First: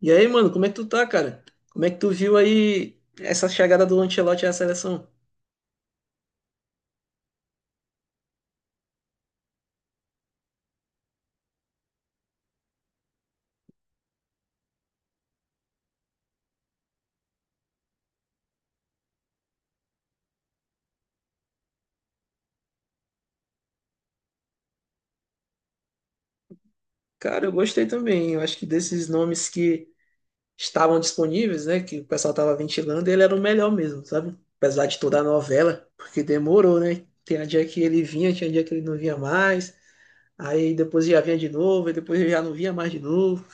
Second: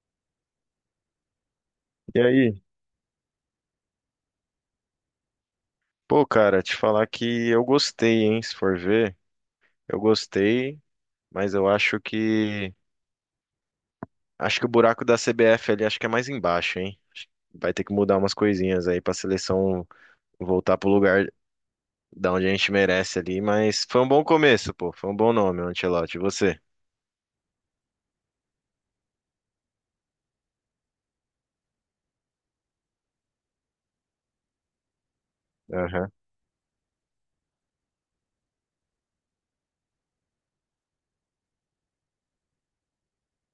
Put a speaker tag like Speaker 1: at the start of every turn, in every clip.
Speaker 1: E aí, mano, como é que tu tá, cara? Como é que tu
Speaker 2: E
Speaker 1: viu
Speaker 2: aí?
Speaker 1: aí essa chegada do Ancelotti à seleção?
Speaker 2: Pô, cara, te falar que eu gostei, hein? Se for ver, eu gostei, mas eu acho que o buraco da CBF ali acho que é mais embaixo, hein? Acho que vai ter que mudar umas coisinhas aí pra seleção voltar pro lugar da onde a gente merece ali, mas foi um bom começo, pô. Foi um bom nome, Ancelotti. E você?
Speaker 1: Cara, eu gostei também. Eu acho que desses nomes que estavam disponíveis, né, que o pessoal tava ventilando, ele era o melhor mesmo, sabe? Apesar de toda a novela,
Speaker 2: Aham.
Speaker 1: porque demorou, né? Tinha dia que ele vinha, tinha dia que ele não vinha mais. Aí depois já vinha de novo, e depois já não vinha mais de novo.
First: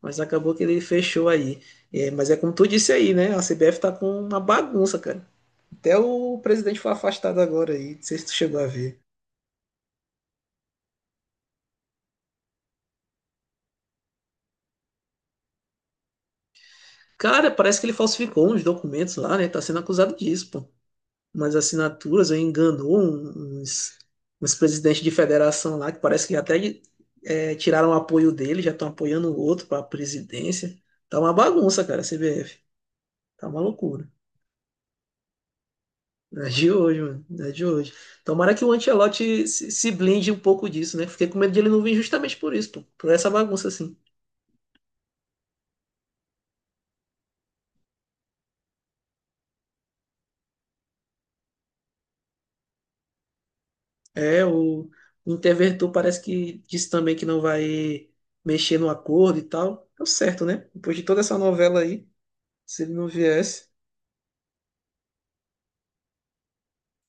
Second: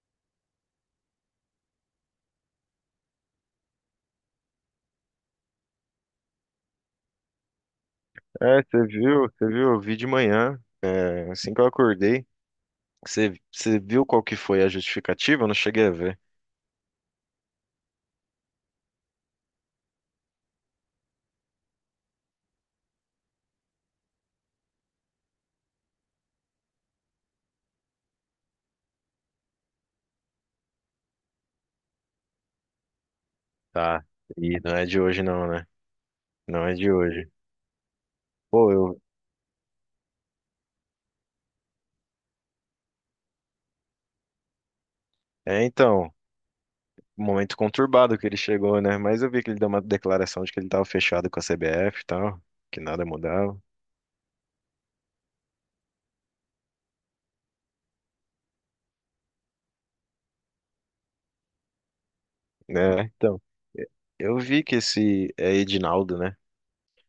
Speaker 1: Mas acabou que ele fechou aí. É, mas é como tu disse aí, né? A CBF tá com uma bagunça, cara. Até o presidente foi afastado agora aí. Não sei se tu chegou
Speaker 2: É,
Speaker 1: a
Speaker 2: você
Speaker 1: ver.
Speaker 2: viu, você viu, eu vi de manhã, é, assim que eu acordei. Você viu qual que foi a justificativa? Eu não cheguei a ver.
Speaker 1: Cara, parece que ele falsificou uns documentos lá, né? Tá sendo acusado disso, pô. Umas assinaturas, aí enganou uns presidentes de federação lá, que parece que até tiraram o apoio dele, já estão apoiando o outro pra presidência. Tá uma bagunça, cara, a CBF. Tá uma
Speaker 2: Tá.
Speaker 1: loucura.
Speaker 2: E não é de hoje não, né?
Speaker 1: Não é
Speaker 2: Não
Speaker 1: de
Speaker 2: é de
Speaker 1: hoje, mano.
Speaker 2: hoje.
Speaker 1: Não é de hoje. Tomara que o
Speaker 2: Pô, eu...
Speaker 1: Ancelotti se blinde um pouco disso, né? Fiquei com medo de ele não vir justamente por isso, pô. Por essa bagunça, assim.
Speaker 2: É, então, momento conturbado que ele chegou, né? Mas eu vi que ele deu uma declaração de que ele tava fechado com a CBF e tal, que nada mudava,
Speaker 1: É, o Interventor parece que disse também que não vai mexer no acordo e tal. Deu certo, né? Depois de toda essa novela aí, se ele
Speaker 2: né?
Speaker 1: não
Speaker 2: Então,
Speaker 1: viesse,
Speaker 2: eu vi que esse é Edinaldo, né?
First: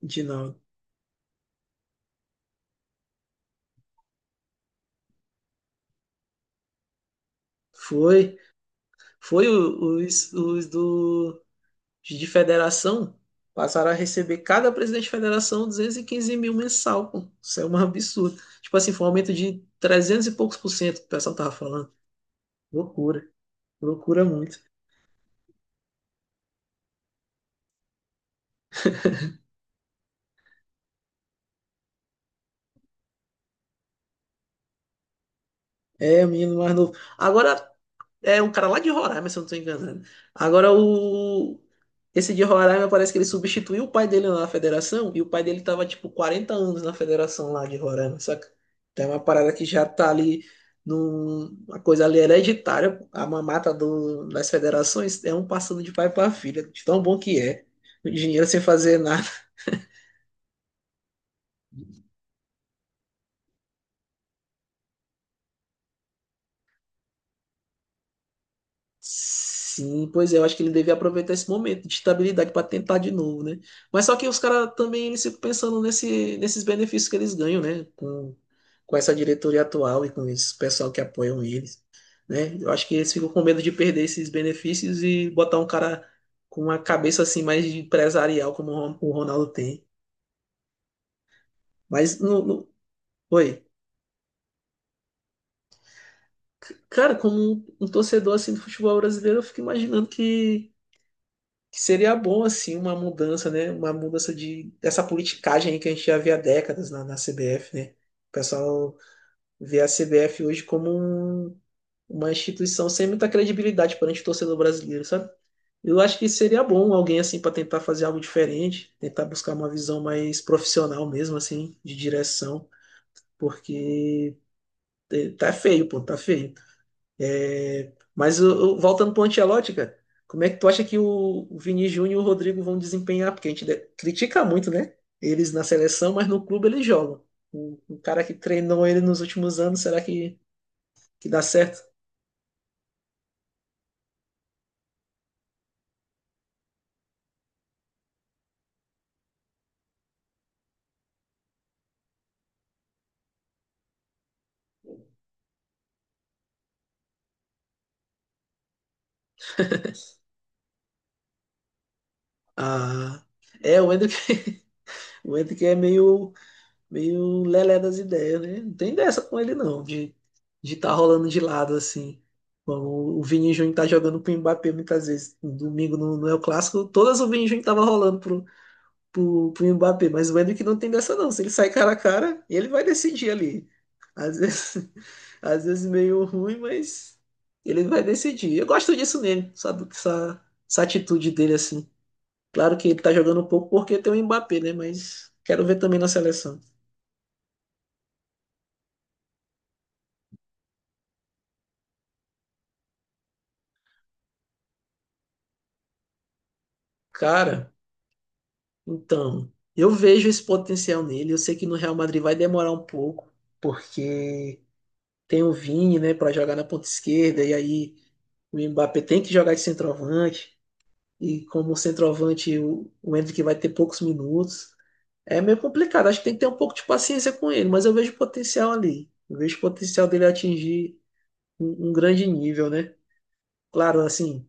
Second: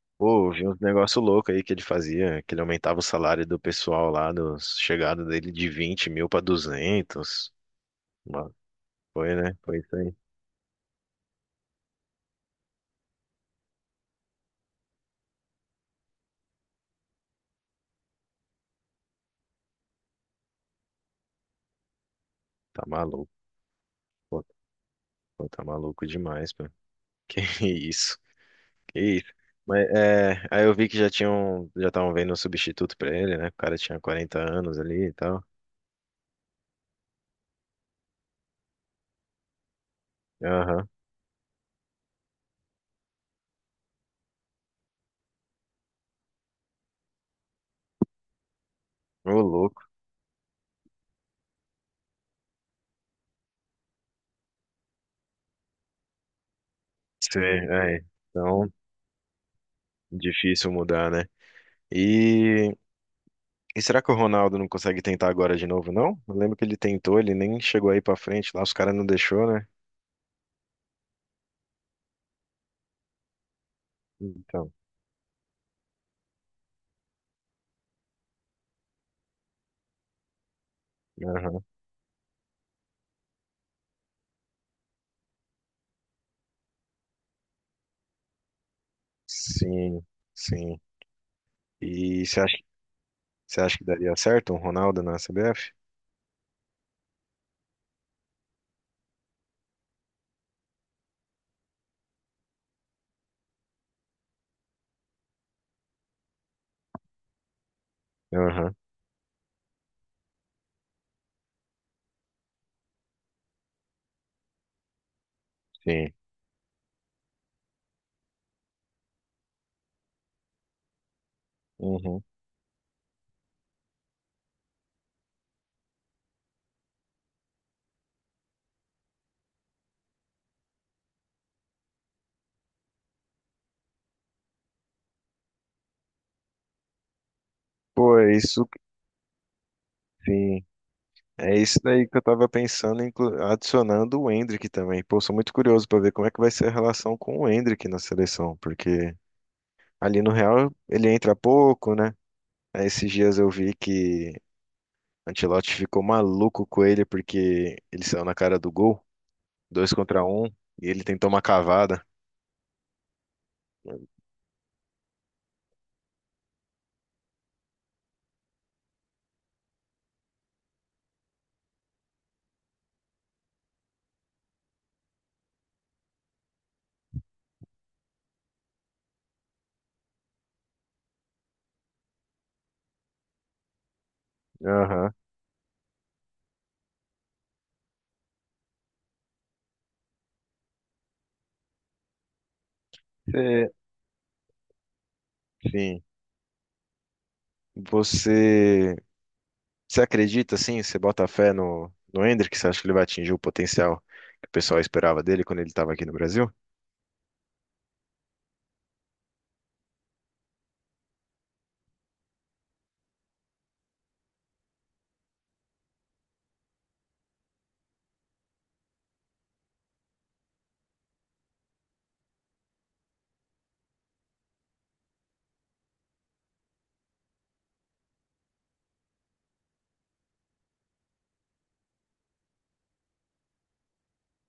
Speaker 1: de
Speaker 2: Pô, eu
Speaker 1: não.
Speaker 2: vi uns negócio louco aí que ele fazia, que ele aumentava o salário do pessoal lá, dos chegada dele de 20 mil pra duzentos.
Speaker 1: Foi,
Speaker 2: Mano, foi,
Speaker 1: foi,
Speaker 2: né? Foi isso aí.
Speaker 1: de federação passaram a receber cada presidente de federação 215.000 mensal, pô. Isso é um absurdo. Tipo assim, foi um aumento de 300 e poucos por cento que o pessoal tava falando.
Speaker 2: Tá
Speaker 1: Loucura,
Speaker 2: maluco.
Speaker 1: loucura
Speaker 2: Pô,
Speaker 1: muito.
Speaker 2: pô, tá maluco demais, pô. Que isso? Isso. Mas é, aí eu vi que já tinham, já estavam vendo um substituto pra ele, né? O cara tinha 40 anos ali e tal.
Speaker 1: É, o menino mais novo. Agora, é um cara lá de Roraima, se eu não tô enganado. Agora
Speaker 2: Aham.
Speaker 1: o. Esse de Roraima parece que ele substituiu o pai dele na federação e o pai dele tava tipo 40 anos na federação lá de Roraima, saca? Então é uma
Speaker 2: Ô,
Speaker 1: parada que
Speaker 2: louco.
Speaker 1: já tá ali uma coisa ali hereditária, pô. A mamata das federações é um passando de pai pra filha, de tão bom que
Speaker 2: Sim,
Speaker 1: é.
Speaker 2: é.
Speaker 1: O dinheiro sem
Speaker 2: Então,
Speaker 1: fazer nada.
Speaker 2: difícil mudar, né? E, e será que o Ronaldo não consegue tentar agora de novo, não? Eu lembro que ele tentou, ele nem chegou aí pra frente lá, os caras não deixou, né?
Speaker 1: Sim, pois é, eu acho que ele devia aproveitar esse momento de estabilidade para tentar de novo, né? Mas só que os caras
Speaker 2: Então,
Speaker 1: também eles ficam pensando nesses benefícios que eles ganham, né? Com essa diretoria atual e com esse pessoal que apoiam
Speaker 2: aham.
Speaker 1: eles, né? Eu acho que eles ficam com medo de perder esses benefícios e botar um cara com uma cabeça assim mais de empresarial como o Ronaldo tem.
Speaker 2: Sim, sim.
Speaker 1: Mas
Speaker 2: E você
Speaker 1: no,
Speaker 2: acha,
Speaker 1: no- Oi.
Speaker 2: você acha que daria certo um Ronaldo na CBF?
Speaker 1: Cara, como um torcedor assim do futebol brasileiro, eu fico imaginando que seria bom assim uma mudança, né? Uma mudança de dessa politicagem aí que a gente já vê há décadas na CBF, né? O
Speaker 2: Aham,
Speaker 1: pessoal vê a CBF hoje como um- uma instituição sem muita credibilidade perante o torcedor brasileiro, sabe? Eu
Speaker 2: sim.
Speaker 1: acho que seria bom alguém assim para tentar fazer algo diferente, tentar buscar uma visão mais profissional mesmo assim, de
Speaker 2: Uhum.
Speaker 1: direção, porque tá feio, pô, tá feio. Mas voltando para o Ancelotti, cara, como é que tu acha que o Vini Júnior e o Rodrigo vão desempenhar? Porque a gente critica muito, né? Eles na seleção, mas no clube eles jogam. O
Speaker 2: Pô,
Speaker 1: cara
Speaker 2: é
Speaker 1: que
Speaker 2: isso
Speaker 1: treinou ele nos últimos anos, será que,
Speaker 2: sim.
Speaker 1: que dá
Speaker 2: É isso
Speaker 1: certo?
Speaker 2: daí que eu tava pensando, adicionando o Endrick também. Pô, sou muito curioso pra ver como é que vai ser a relação com o Endrick na seleção, porque ali no Real ele entra pouco, né? Aí esses dias eu vi que Ancelotti ficou maluco com ele porque ele saiu na cara do gol, dois contra um, e ele tentou uma cavada.
Speaker 1: Ah, é, o Endrick, o Endrick é meio lelé das ideias, né? Não tem dessa com ele, não, de estar rolando de lado assim. Bom, o Vini Júnior tá jogando com o Mbappé muitas vezes. No domingo no El Clássico, todas o Vini Júnior tava rolando pro Mbappé, mas o Endrick não tem dessa não. Se ele sai cara a cara, ele vai decidir ali. Às vezes,
Speaker 2: Aham.
Speaker 1: às vezes meio ruim, mas ele vai decidir. Eu gosto disso nele, sabe? Essa atitude dele assim. Claro que ele tá jogando um pouco
Speaker 2: Você-
Speaker 1: porque tem o Mbappé, né? Mas quero ver também
Speaker 2: Sim.
Speaker 1: na seleção.
Speaker 2: Você, você acredita, assim? Você bota fé no, no Endrick? Você acha que ele vai atingir o potencial que o pessoal esperava dele quando ele estava aqui no Brasil?
Speaker 1: Cara, então, eu vejo esse potencial nele. Eu sei que no Real Madrid vai demorar um pouco, porque tem o Vini, né, para jogar na ponta esquerda, e aí o Mbappé tem que jogar de centroavante. E como centroavante o Hendrick vai ter poucos minutos. É meio complicado, acho que tem que ter um pouco de paciência com ele, mas eu vejo potencial ali. Eu vejo potencial dele atingir um grande nível, né? Claro, assim,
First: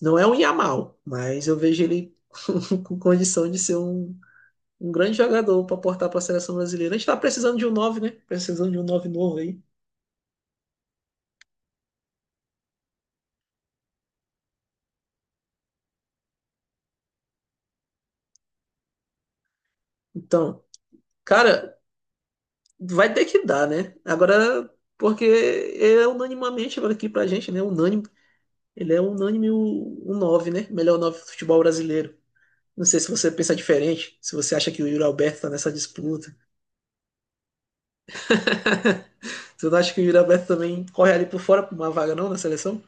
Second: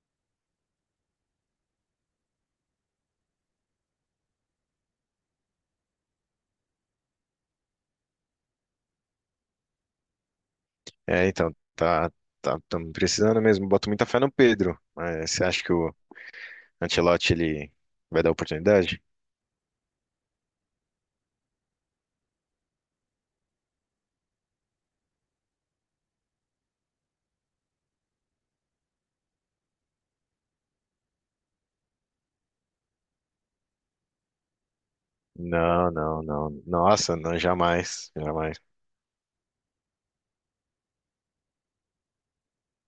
Speaker 1: não é um Yamal, mas eu vejo ele com condição de ser um grande jogador para aportar para a seleção brasileira. A gente tá precisando de um nove, né? Precisando de um 9 novo aí.
Speaker 2: É, então, tá, tamo precisando mesmo. Boto muita fé no Pedro. Mas você acha que o Ancelotti ele vai dar oportunidade?
Speaker 1: Então, cara, vai ter que dar, né? Agora, porque é unanimamente agora aqui pra gente, né? Unânime Ele é unânime o 9, né? Melhor 9 do futebol brasileiro. Não sei se você pensa diferente, se você acha que o Yuri Alberto tá nessa
Speaker 2: Não, não,
Speaker 1: disputa.
Speaker 2: não. Nossa, não, jamais, jamais.
Speaker 1: Você não acha que o Yuri Alberto também corre ali por fora pra uma vaga não na seleção?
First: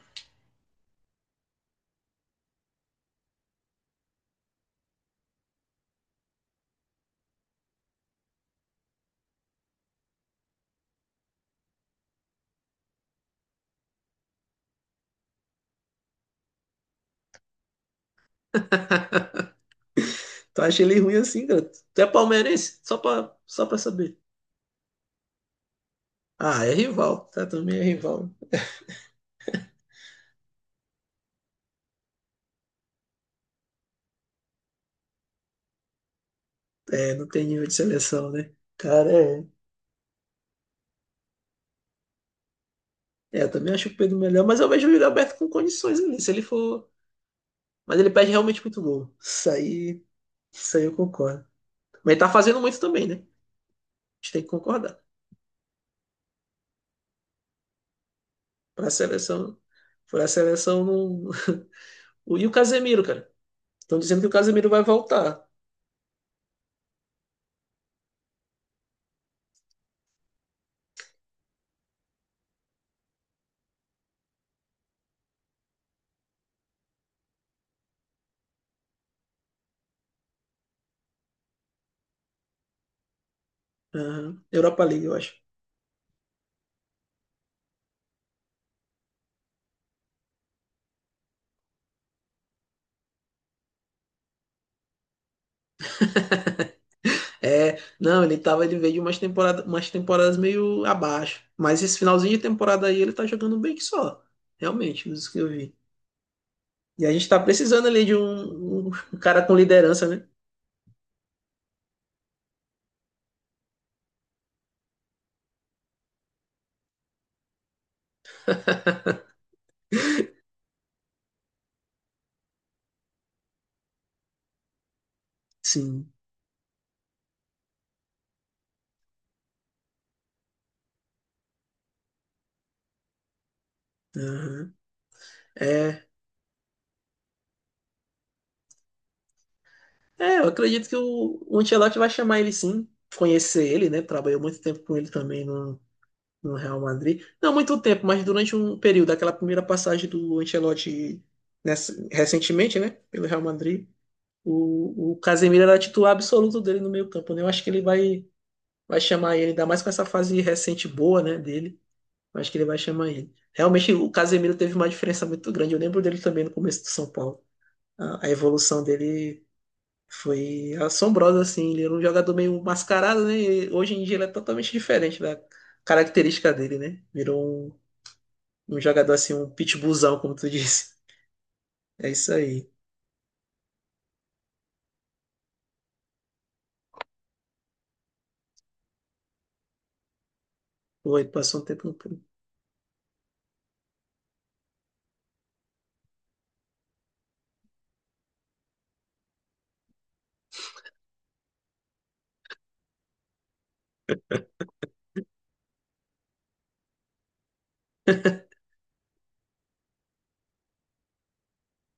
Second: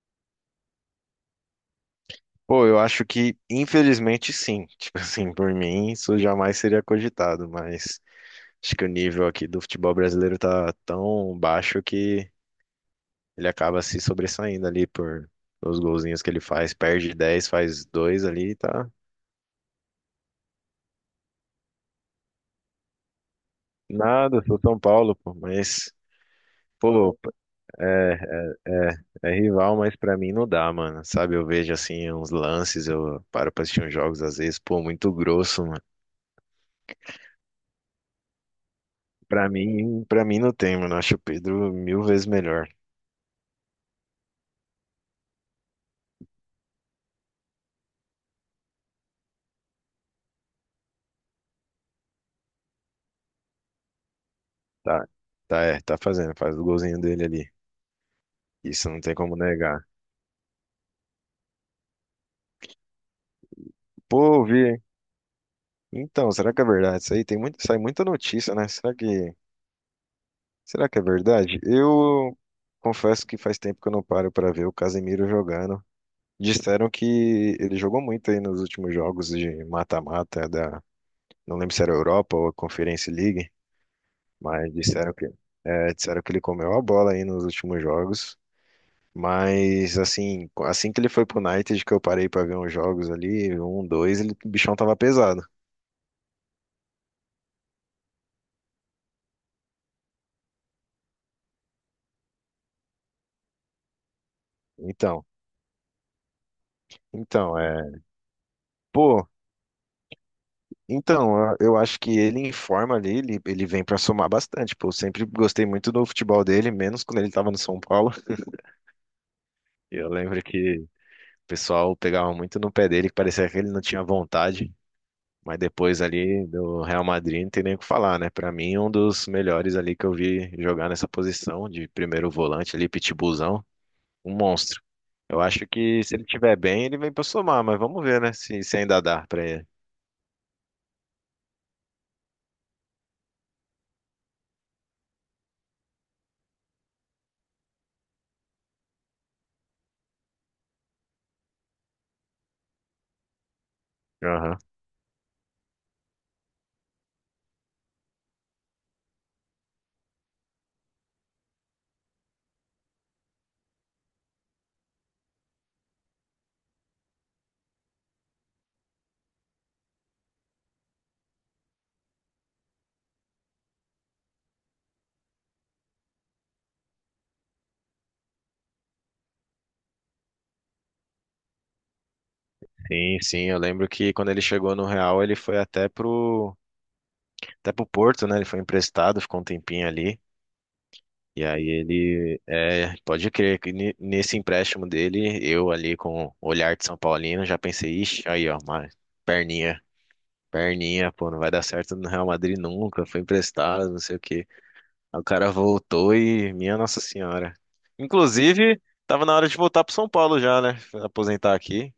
Speaker 2: Pô, eu acho que, infelizmente, sim. Tipo assim, por mim, isso jamais seria cogitado, mas acho que o nível aqui do futebol brasileiro tá tão baixo que ele acaba se sobressaindo ali por os golzinhos que ele faz. Perde 10 faz 2 ali, tá?
Speaker 1: Tu acha ele ruim assim, cara? Tu é palmeirense? Só pra saber.
Speaker 2: Nada, sou São Paulo, pô, mas.
Speaker 1: Ah, é
Speaker 2: Pô,
Speaker 1: rival, tá? Também é
Speaker 2: é,
Speaker 1: rival.
Speaker 2: É é rival, mas pra mim não dá, mano. Sabe, eu vejo assim uns lances, eu paro pra assistir uns jogos às vezes, pô, muito grosso, mano.
Speaker 1: É, não tem nível de seleção, né? Cara, é.
Speaker 2: Pra mim, não tem, mano. Eu acho o Pedro mil vezes melhor.
Speaker 1: É, eu também acho o Pedro melhor, mas eu vejo o Yuri Alberto com condições ali, se ele for. Mas ele perde realmente muito gol. Isso aí eu concordo. Mas ele tá fazendo muito também, né? A gente tem que concordar.
Speaker 2: Tá, tá, é, tá fazendo, faz o golzinho dele ali.
Speaker 1: Pra
Speaker 2: Isso não tem como
Speaker 1: seleção.
Speaker 2: negar.
Speaker 1: Pra seleção não. E o Casemiro, cara. Estão dizendo que o
Speaker 2: Pô, vi,
Speaker 1: Casemiro vai
Speaker 2: hein?
Speaker 1: voltar.
Speaker 2: Então, será que é verdade isso aí? Tem muito, sai muita notícia, né? Será que é verdade? Eu confesso que faz tempo que eu não paro pra ver o Casemiro jogando. Disseram que ele jogou muito aí nos últimos jogos de mata-mata da... Não lembro se era a Europa ou a Conference League,
Speaker 1: Aham.
Speaker 2: mas
Speaker 1: Europa League,
Speaker 2: disseram
Speaker 1: eu
Speaker 2: que,
Speaker 1: acho.
Speaker 2: é, disseram que ele comeu a bola aí nos últimos jogos. Mas assim, assim que ele foi pro United, que eu parei pra ver uns jogos ali, um, dois, ele, o bichão tava pesado.
Speaker 1: É, não, ele veio de umas temporadas meio abaixo. Mas esse finalzinho de temporada aí ele tá jogando bem que só. Realmente,
Speaker 2: Então,
Speaker 1: isso que eu vi. E a gente tá
Speaker 2: então, é,
Speaker 1: precisando ali de um
Speaker 2: pô,
Speaker 1: cara com liderança, né?
Speaker 2: então, eu acho que ele em forma ali, ele vem pra somar bastante, pô. Eu sempre gostei muito do futebol dele, menos quando ele tava no São Paulo. Eu lembro que o pessoal pegava muito no pé dele, que parecia que ele não tinha vontade. Mas depois
Speaker 1: Sim.
Speaker 2: ali do Real Madrid, não tem nem o que falar, né? Pra mim, um dos melhores ali que eu vi jogar nessa posição de primeiro volante ali, pitbullzão, um
Speaker 1: Aham.
Speaker 2: monstro. Eu acho que
Speaker 1: É,
Speaker 2: se ele tiver bem, ele vem pra somar, mas vamos ver, né? Se ainda dá pra ele.
Speaker 1: é, eu acredito que o Ancelotti vai chamar ele sim, conhecer ele, né? Trabalhou muito tempo com ele também no Real Madrid. Não muito tempo, mas durante um período, aquela primeira passagem do Ancelotti recentemente, né? Pelo Real Madrid,
Speaker 2: Aham.
Speaker 1: o Casemiro era titular absoluto dele no meio campo, né? Eu acho que ele vai chamar ele, ainda mais com essa fase recente boa, né, dele. Eu acho que ele vai chamar ele. Realmente, o Casemiro teve uma diferença muito grande. Eu lembro dele também no começo do São Paulo. A evolução dele foi assombrosa, assim. Ele era um jogador meio mascarado, né? E hoje em dia ele é totalmente diferente da característica dele, né? Virou um jogador assim, um pitbullzão, como tu disse. É isso aí.
Speaker 2: Sim, sim, eu lembro que quando ele chegou no Real, ele foi até pro Porto, né? Ele foi emprestado, ficou um tempinho ali.
Speaker 1: Pô, ele
Speaker 2: E
Speaker 1: passou um
Speaker 2: aí
Speaker 1: tempo no clube.
Speaker 2: ele, é, pode crer que nesse empréstimo dele, eu ali com o olhar de São Paulino, já pensei, ixi, aí ó, uma perninha. Perninha, pô, não vai dar certo no Real Madrid nunca, foi emprestado, não sei o quê. Aí o cara voltou e, minha Nossa Senhora. Inclusive, tava na hora de voltar pro São Paulo já, né? Aposentar aqui.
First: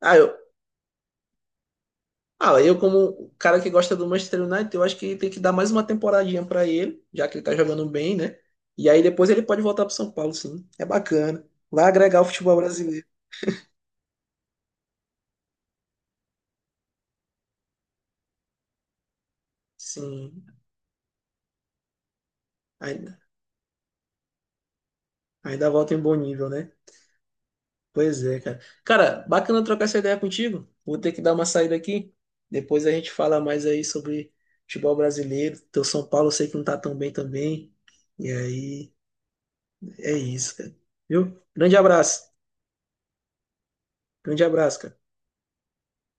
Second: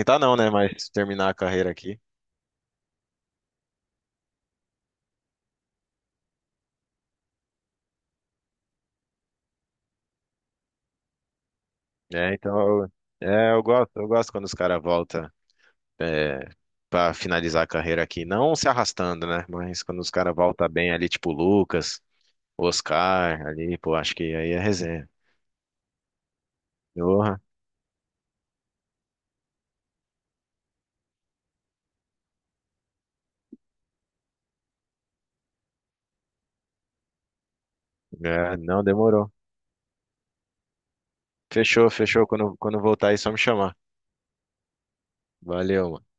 Speaker 1: Ah,
Speaker 2: não,
Speaker 1: eu,
Speaker 2: né? Mas terminar a carreira aqui.
Speaker 1: Ah, eu como cara que gosta do Manchester United, eu acho que tem que dar mais uma temporadinha pra ele, já que ele tá jogando bem, né? E aí depois ele pode voltar pro São Paulo, sim. É bacana. Vai agregar o
Speaker 2: É,
Speaker 1: futebol
Speaker 2: então,
Speaker 1: brasileiro.
Speaker 2: é, eu gosto quando os caras voltam é, pra finalizar a carreira aqui. Não se arrastando, né? Mas quando os caras
Speaker 1: Sim.
Speaker 2: voltam bem ali, tipo o Lucas, o
Speaker 1: Ainda,
Speaker 2: Oscar, ali, pô, acho que aí é resenha.
Speaker 1: ainda volta em bom nível, né?
Speaker 2: Porra,
Speaker 1: Pois é, cara. Cara, bacana trocar essa ideia contigo. Vou ter que dar uma saída aqui. Depois a gente fala mais aí sobre futebol brasileiro. Teu São Paulo eu sei que não tá tão bem também. E
Speaker 2: é, não
Speaker 1: aí,
Speaker 2: demorou.
Speaker 1: é isso, cara. Viu? Grande
Speaker 2: Fechou, fechou.
Speaker 1: abraço.
Speaker 2: Quando voltar aí, só me chamar.
Speaker 1: Grande abraço, cara.
Speaker 2: Valeu, mano.